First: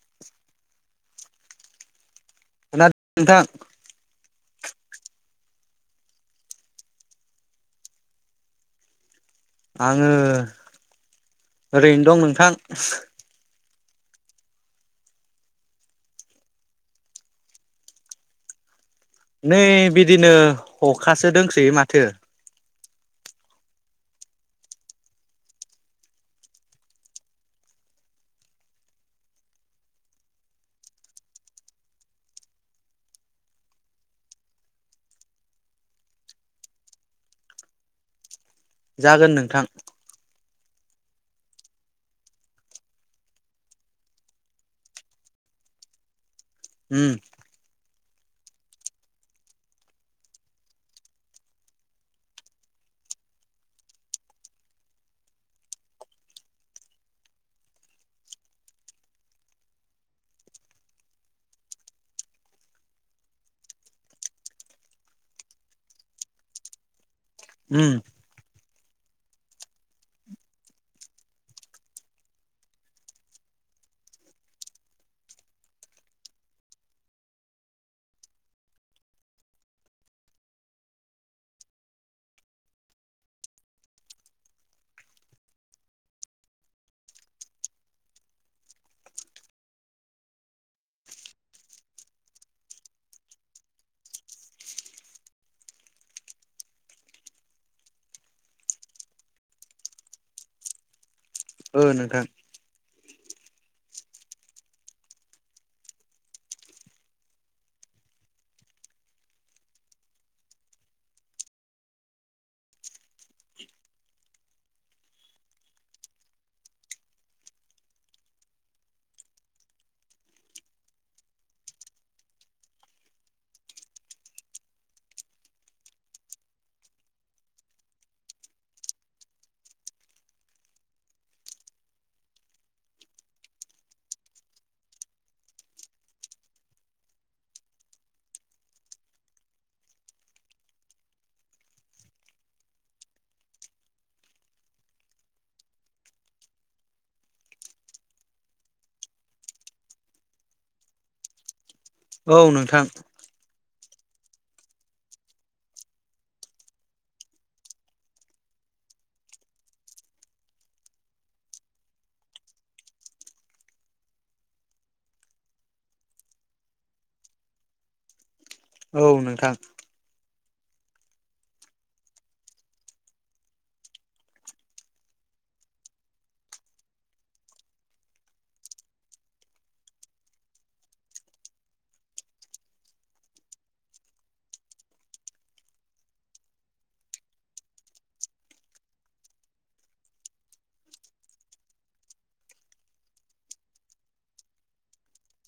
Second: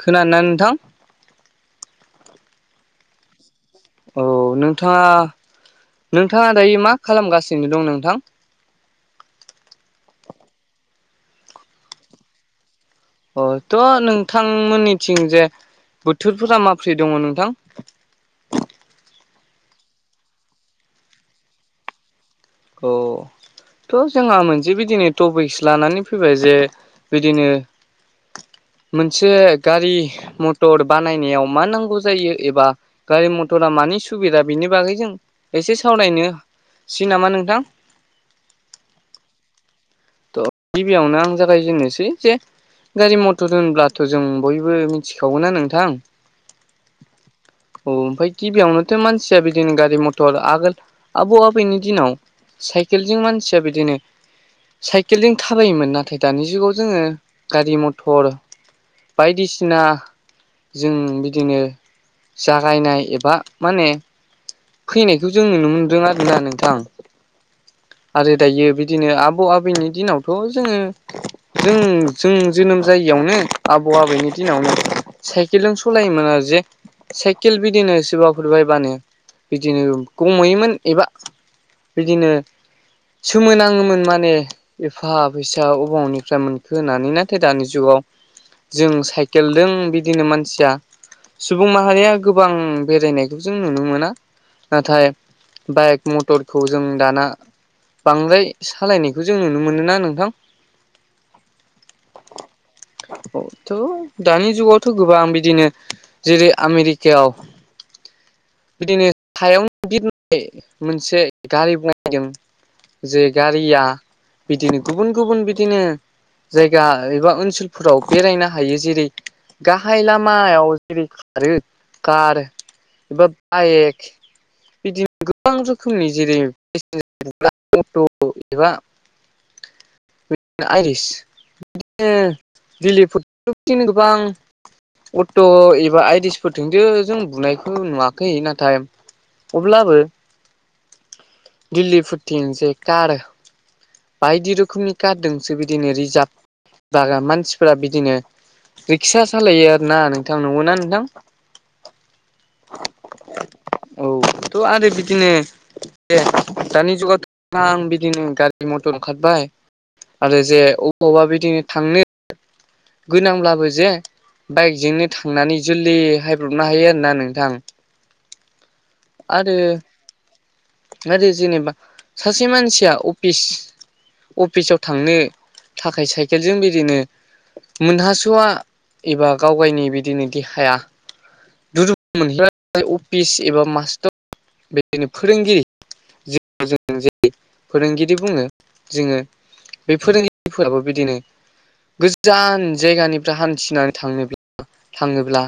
खोनादोंना नोंथां खोनादों नोंथां औ नोंथाङा नोंथाङा दायो मा खालामगासिनो दं नोंथां आङो ओरैनो दं नोंथां अ थ' नोंथांमोननिथिं जे बोथोरफोरा माब्रै दङ नोंथां नै बिदिनो हखासो दोंसोयो माथो औ थ' जोंहा मोनसे बिदिनो टपिक्स लानानै फैबाय जे बिदिनो मोनसे गारि मथर बानायनायाव मा नांगौ जायो एबा गारि मथरा मानि सुबिदा बेनि बागै जों एसे सावरायनोसै नामा नोंथां जागोन नोंथां थ' गिबियावनो आं जागायजेनोसै जे गारि मथर होनब्लाथ' जों बयबो मिथिखागोना नोंथां उम औ ओमफ्राय गिबियावनोथ' मानसिया बिदिनो गारि मथर आगोल आबौ आबैनि दिनाव साइकेलजों मानसिया बिदिनो साइकेलजों थाबायोमोन नाथाय दानि जुगाव जोङो गारि मथर बायदिसिना जों बिदिनो जागायनाय एबा माने फैनायखौ जों नुनो मोनदों आरोना नोंथां उम आरो दायो बिदिनो आबौ आबैनि दिनावथ' जोङो जों जों जोनोम जायियावनो आबौ आबैनि दिनावनो साइकेलजों सलायोमोन आरो जे साइकेल बिदिनो सोरबाफोर बायबानो बिदिनो गमहैयोमोन एबा बिदिनो सोमोनाङोमोन माने एफा फैसा अबावनिफ्राय मोनखो होननानै नाथाय दानि जुगाव जों साइकेलदों बिदिनो मानसिया सुबुं माहारिया गोबां बेरायनायखौ जों नुनो मोना नाथाय बाइक मटरखौ जों दाना बांद्राय सालायनायखौ जों नुनो मोनो ना नोंथां ओ नोंथां औ थ' दानि जुगावथ' गोबां बिदिनो जेरै आमेरिकायाव बिदिनो सायावनो बिरनाय मोनसे गारि बनायदों जे गारिया बिदिनो गुबुन गुबुन बिदिनो जायगा एबा ओनसोलफोराव बेरायनो हायो जेरै गाहाय लामायाव जेरै खारो कार एबा बाइक बिदिनो गोबां रोखोमनि जेरै ा रस [unintelligible] बिदिनो दिफोर बिदिनो गोबां अट' एबा आइदिसफोरजोंसो जों बुनायखौ नुवाखै नाथाय अब्लाबो दिल्ली फुरथिनो जै कार बायदि रोखोमनि कारदोंसो बिदिनो रिजार्भ बागा मानसिफोरारा बिदिनो रिक्सा सालायो आरो ना नोंथां नंगौ ना नोंथां? औ नोंथां। औथ' आरो बिदिनो दानि जुगावथ' आं बिदिनो गारि मथर ओंखारबाय। आरो जे अबावबा बिदिनो थांनो गोनांब्लाबो जे बाइकजोंनो थांनानै जोलै हायब्रनो हायो आरोना नोंथां। औ नोंथां आरो आरो जेनेबा सासे मानसिया अफिस अफिसाव थांनो थाखाय साइकेलजों बिदिनो मोनहास'आ एबा गाव गावनि बिदिनो देहाया दुु मोनहला अफिस एबा मास्टार बेदिनो फोरोंगिरि ज ज जेर फोरोंगिरि बुङो जोङो बे फोरोंगिरिफोराबो बिदिनो गोजान जायगानिफ्राय हान्थिनानै थाङोब्ला थाङोब्ला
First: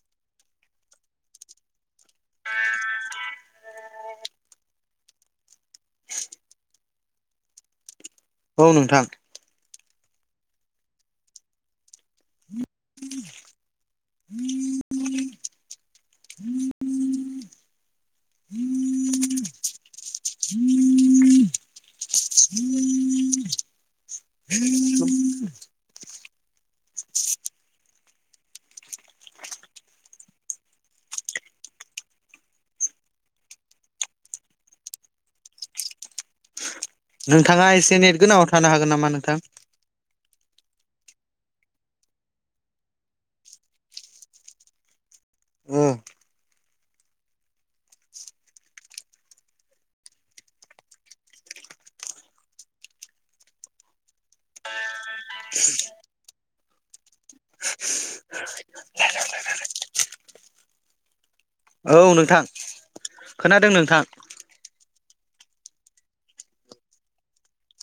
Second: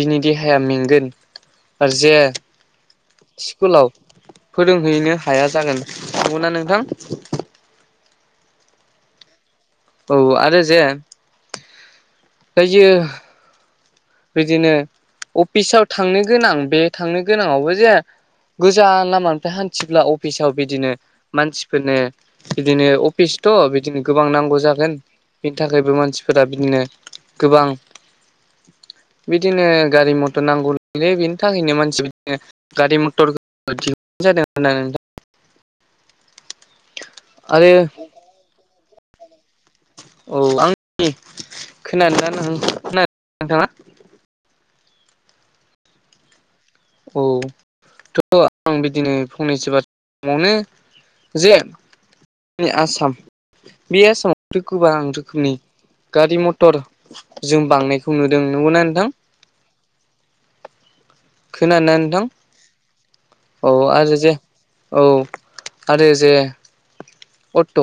बिनि देहाया मेंगोन आरो जे स्कुलाव फोरोंहैनो हाया जागोन नंगौना नोंथां? औ नोंथां। औ आरो जे जायो। बिदिनो अफिसाव थांनो गोनां बे थांनो गोनाङावबो जे गोजान लामानिफ्राय हान्थिब्ला अफिसाव बिदिनो मानसिफोरनो बिदिनो अफिसथ' बिदिनो गोबां नांगौ जागोन बिनि थाखायबो मानसिफोरा बिदिनो गोबां बिदिनो गारि मथर नांगौललै बिनि थाखायनो मानसि बिदिनो गारि मथर दिनाय जादों आरो नोंथां। नोंथाङा आरो एसे नेटगोनाङाव थानो हागोन नामा नोंथां? औ आंनि खोनादों ना नों खोना नोंथाङा? ओ औ थ' आं बिदिनो फंनैसो बा समावनो जेनि आसाम बे आसामाव गोबां रोखोमनि गारि मथर जों बांनायखौ नुदों नंगौना नोंथां। [unintelligible] खोनानाया नोंथां औ खोनादों नोंथां आरो जे- औ आरो जे अट'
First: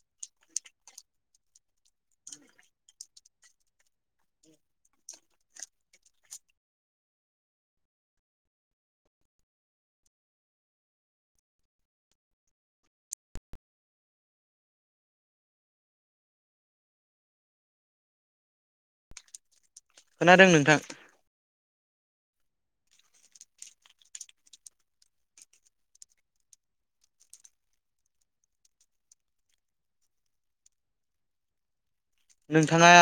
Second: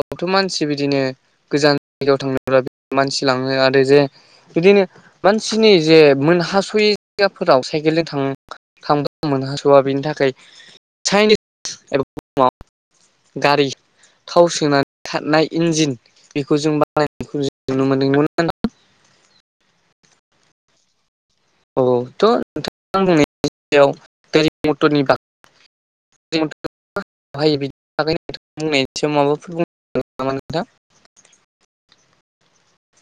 बथ' मानसि बिदिनो गोजान जायगायाव थांनो मानसि लाङो आरो जे बिदिनो मानसिनि जे मोनहास'यैफोराव साइकेलजों थां ख मोनहास' बेनि थाखाय चाइनिस एबा बुुमाव गारि थाव सोनानै खारनाय इन्जिन बेखौ जों बानायनायखौ नुनो मोनदों। खोनादों नोंथां। औ थ' नोंथां बुंनायनिायाव गारि मथरनि ब ायो बिदिोंथ बुंनायनि सायाव माबाफोर। मोनथाम नोंथाङा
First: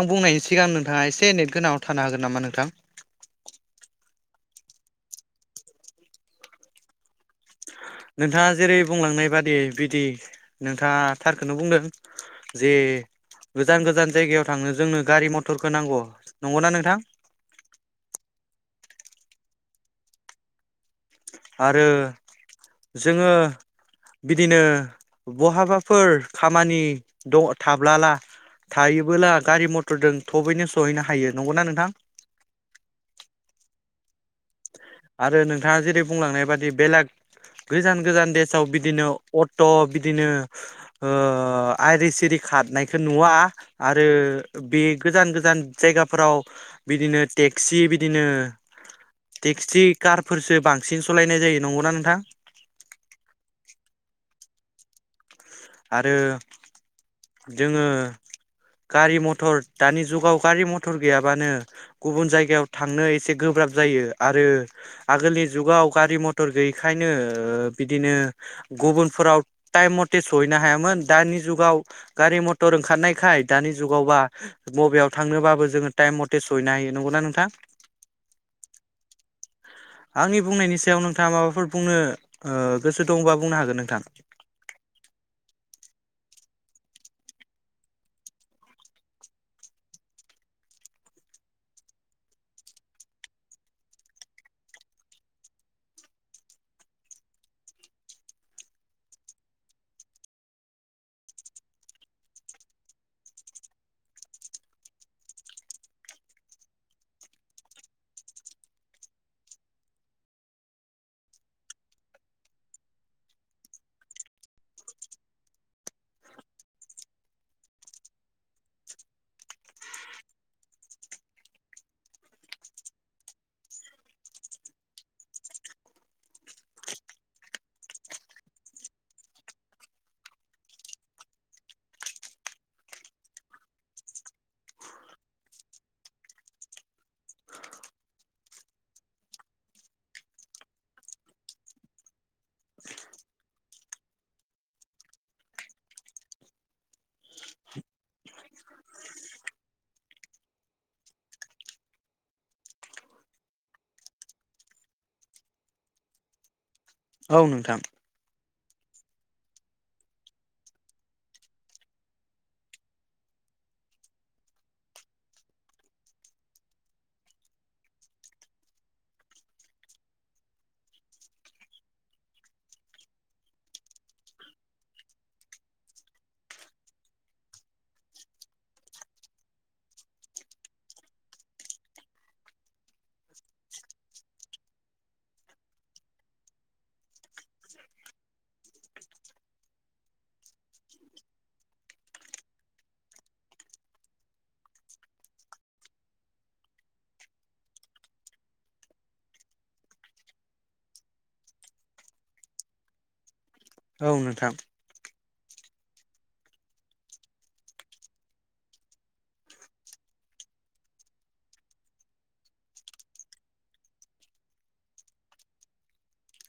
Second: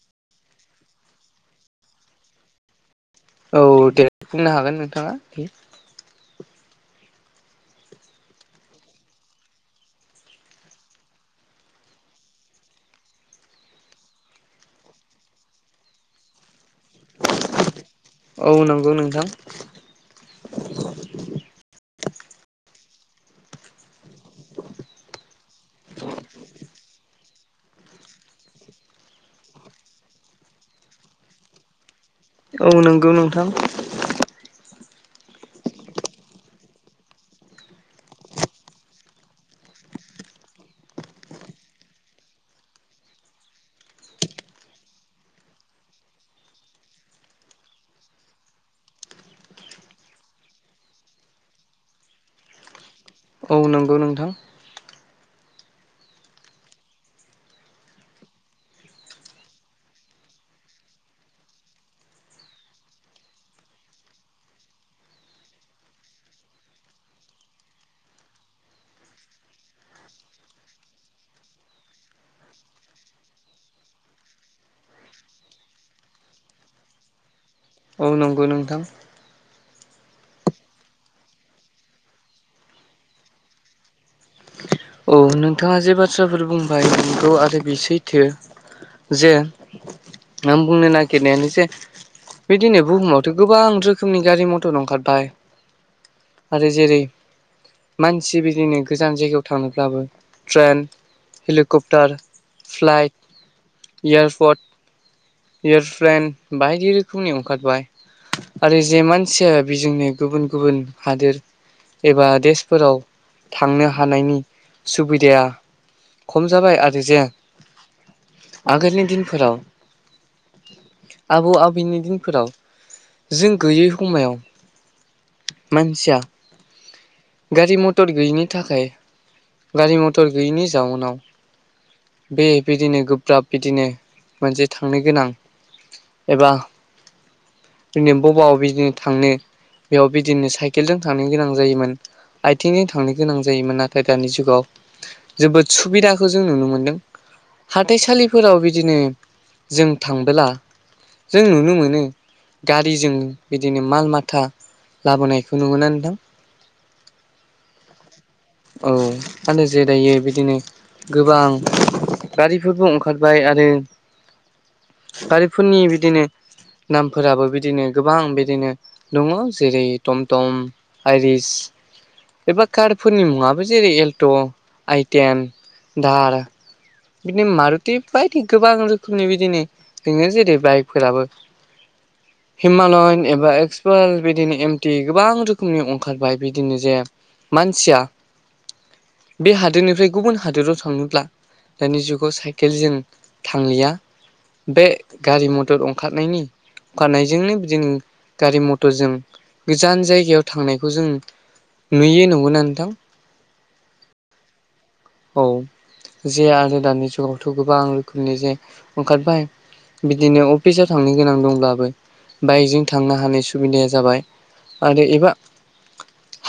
आं बुंनायनि सिगां नोंथाङा एसे नेट गोनाङाव थानो हागोन नामा नोंथां। औ दे बुंनो हागोन नोंथाङा। नोंथाङा जेरै बुंलांनाय बादि बिदि। नोंथाङा थारखौनो बुंदों जे गोजान गोजान जायगायाव थांनो जोंनो गारि मथरखौ नांगौ नंगौना नोंथां। औ नंगौ नोंथां। आरो जोङो बिदिनो बहाबाफोर खामानि द थाब्लाला थायोबोला गारि मथरजों थबैनो सहैनो हायो नंगौना नोंथां। औ नंगौ नोंथां। आरो नोंथाङा जेरै बुंलांनाय बादि बेलेग गोजान गोजान देसाव बिदिनो अट' बिदिनो। आइर सिरि खारनायखौ नुवा आरो बे गोजान गोजान जायगाफोराव बिदिनो टेक्सि बिदिनो। टेक्सि कारफोरसो बांसिन सालायनाय जायो नंगौना नोंथां। औ नंगौ नोंथां। आरो जोङो। गारि मथर दानि जुगाव गारि मथर गैयाबानो गुबुन जायगायाव थांनो एसे गोब्राब जायो आरो। आगोलनि जुगाव गारि मथर गैयैखायनो बिदिनो। गुबुनफोराव टाइम मथे सहैनो हायामोन दानि जुगाव। गारि मथर ओंखारनायखाय दानि जुगावबा बबेयाव थांनोबाबो जोङो टाइम मथर। सयना होनना नना नोंथां औ नंगौ नोंथां आंनि बुंनायनि सायाव नोंथाङा माबाफोर बुंनो गोसो दंबा बुंनो हागोन नोंथां। औ नोंथाङा जे बाथ्राफोर बुंबाय नखौ आरो बे सैथो जे मं बुंनो न खनायानोस बेदिनै बुहुमावथ' गोबां रोखोमनि गारि मथर ओंखारबाय आरो जेरै मानसि बिदिनो गोजान जायगायाव थांनोलाबो train helicopter flight airport. Airplane बायदि रोखोमनि ओंखारबाय। आरो जे मानसिया बेजोंनो गुबुन गुबुन हादोर एबा देशफोराव थांनो हानायनि सुबिदाया खम जाबाय आरो जे आगोलनि दिनफोराव। आबौ आबैनि दिनफोराव जों गैयै समायाव। मानसिया गारि मटर गैयिनि थाखाय गारि मथर गैयिनि जाउनाव बे बिदिनो गोब्राब बिदिनो मोनसे थांनो गोनां। एबा जोंनो बबा बिदिनो थांनो। बेयाव बिदिनो साइकेलजों थांनो गोनां जायोमोन। आथिङै थांनो गोनां जायोमोन नाथाय दानि जुगाव जोबोद सुबिदाखौ जों नुनो मोनदों। हाथाइसालिफोराव बिदिनो जों थांबोला। जों नुनो मोनो। गारिजों बिदिनो माल माथा लाबोनायखौ नुो नदों। औ नोंथां। औ आरो जेरायो बिदिनो। गोबां गारिफोरबो ओंखारबाय आरो गारिफोरनि बिदिनो नामफोराबो बिदिनो गोबां बिदिनो दङ जेरै टमटम आइरिस एबा कार फोरनि मुङआो जेरै एल्ट' आइटेन दार बिदिनो मारुथि बायदि गोबां रोखोमनि बिदिनो [unintelligible] जेरै बाइकफोराबो [inaudible] हिमालयन एबा एक्सपाल बिदिनो एमटि गोबां रोखोमनि ओंखारबाय बिदिनो जे सिया बे हादोरनिफ्राय गुबुन हादोराव थांनोब्ला दानि जुगाव साइकेलजों थांलिया बे गारि मटर ओंखारनायनि होखानायजोंनो बिदिनो गारि मथरजों गोजान जायगायाव थांनायखौ जों नुयो नगौना नोंथां औ नोंथां औ जे आरो दानि जुगावथ गोबां रोखोमनि जे ओंखारबाय बिदिनो अफिसाव थांनो गोनां दंब्लाबो बाइकजों थांनो हानाय सुबिदाया जाबाय आरो एबा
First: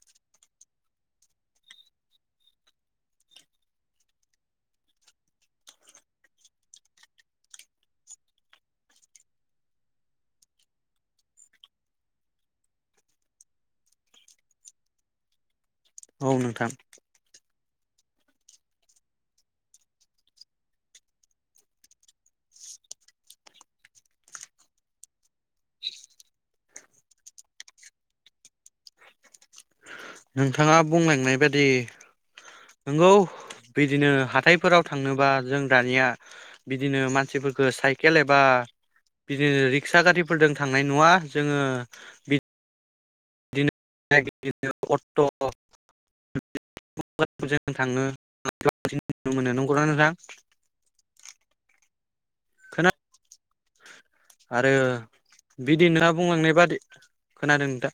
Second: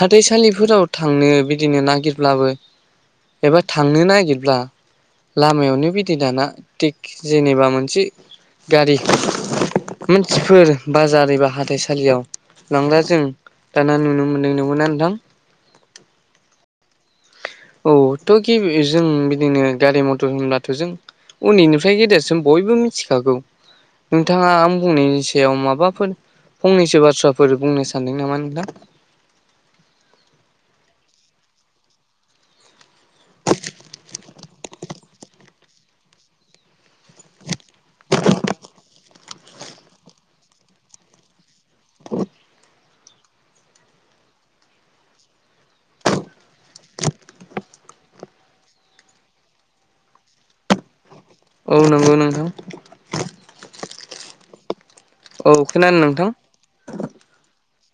हाथाइसालिफोराव थांनो बिदिनो नागिरब्लाबो एबा थांनो नागिरब्ला लामायावनो बिदि दाना तेक जेनेबा मोनसे गारि मानसिफोर बाजार एबा हाथाइसालियाव लांला जों दाना नुनो मोनदों नंगौना नोंथां औ नोंथां औथ कि जों बिदिनो गारि मथर होनब्लाथ जों उन्दैनिफ्राय गेदेरसिम बयबो मिथिखागौ नोंथाङा आं बुंनायनि सायाव माबाफोर फंनैसो बाथ्राफोर बुंनो सानदों नामा नोंथां नोंथाङा बुंलायनायबादि नंगौ बिदिनो हाथायफोराव थांनोबा जों दानिया बिदिनो मानसिफोरखो साइकेल एबा बिदिनो रिक्सा गारिफोरजों थांनाय नुवा जोङो बि [unintelligible] [unintelligible] मोनो नंगौना नोंथां औ नंगौ नोंथां खोना आरो औ बिदि खोनादों नोंथाङा नोंथां बुंलांनाय बादि खोनादों नोंथां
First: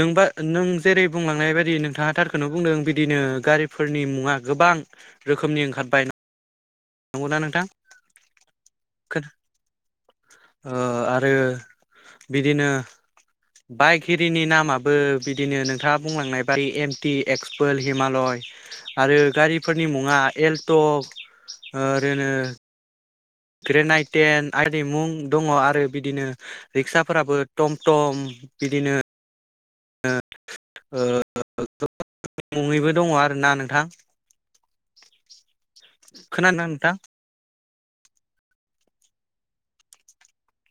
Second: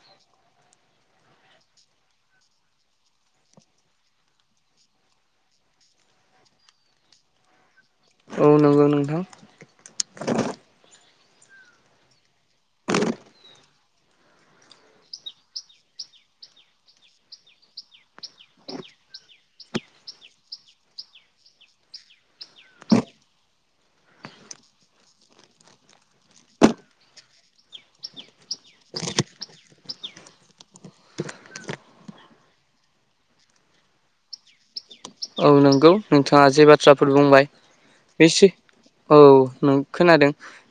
नोंबा नों जेरै बुंलांनाय बायदि नोंथाङा थारखौनो बुंदों बिदिनो गारिफोरनि मुङा गोबां रोखोमनि ओंखारबाय नंगौना नोंथां औ नंगौ नोंथां ओ आरो बिदिनो बाइक हिरिनि नामाबो बिदिनो नोंथाङा बुंलांनाय बादि एमटि एक्सपोल हिमालय आरो गारिफोरनि मुङा एल्ट ओरैनो ग्रेेन आइटेन आरि मुं दङ आरो बिदिनो रिक्साफोराबो टम टम बिदिनो [unintelligible] मुङैबो दङ आरोना नोंथां औ नंगौ नोंथाङा जे खोनादोंना नोंथां बाथ्राफोर बुंबाय बे सै औ नों खोनादों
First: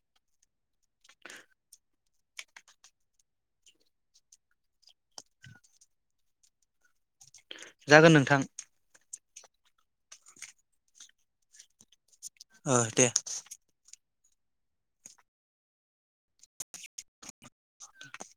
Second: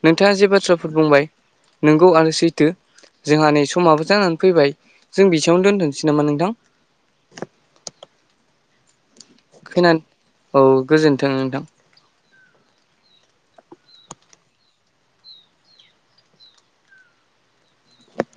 नोंथाङा जे बाथ्राफोर बुंबाय नोंगौ आरो सैथो जोंहा नै समाबो जानानै फैबाय जों बिसेयावनो दोन्थसै नामा नोंथां जागोन नोंथां खोनान औ गोजोन्थों नोंथां ओ दे [inaudible]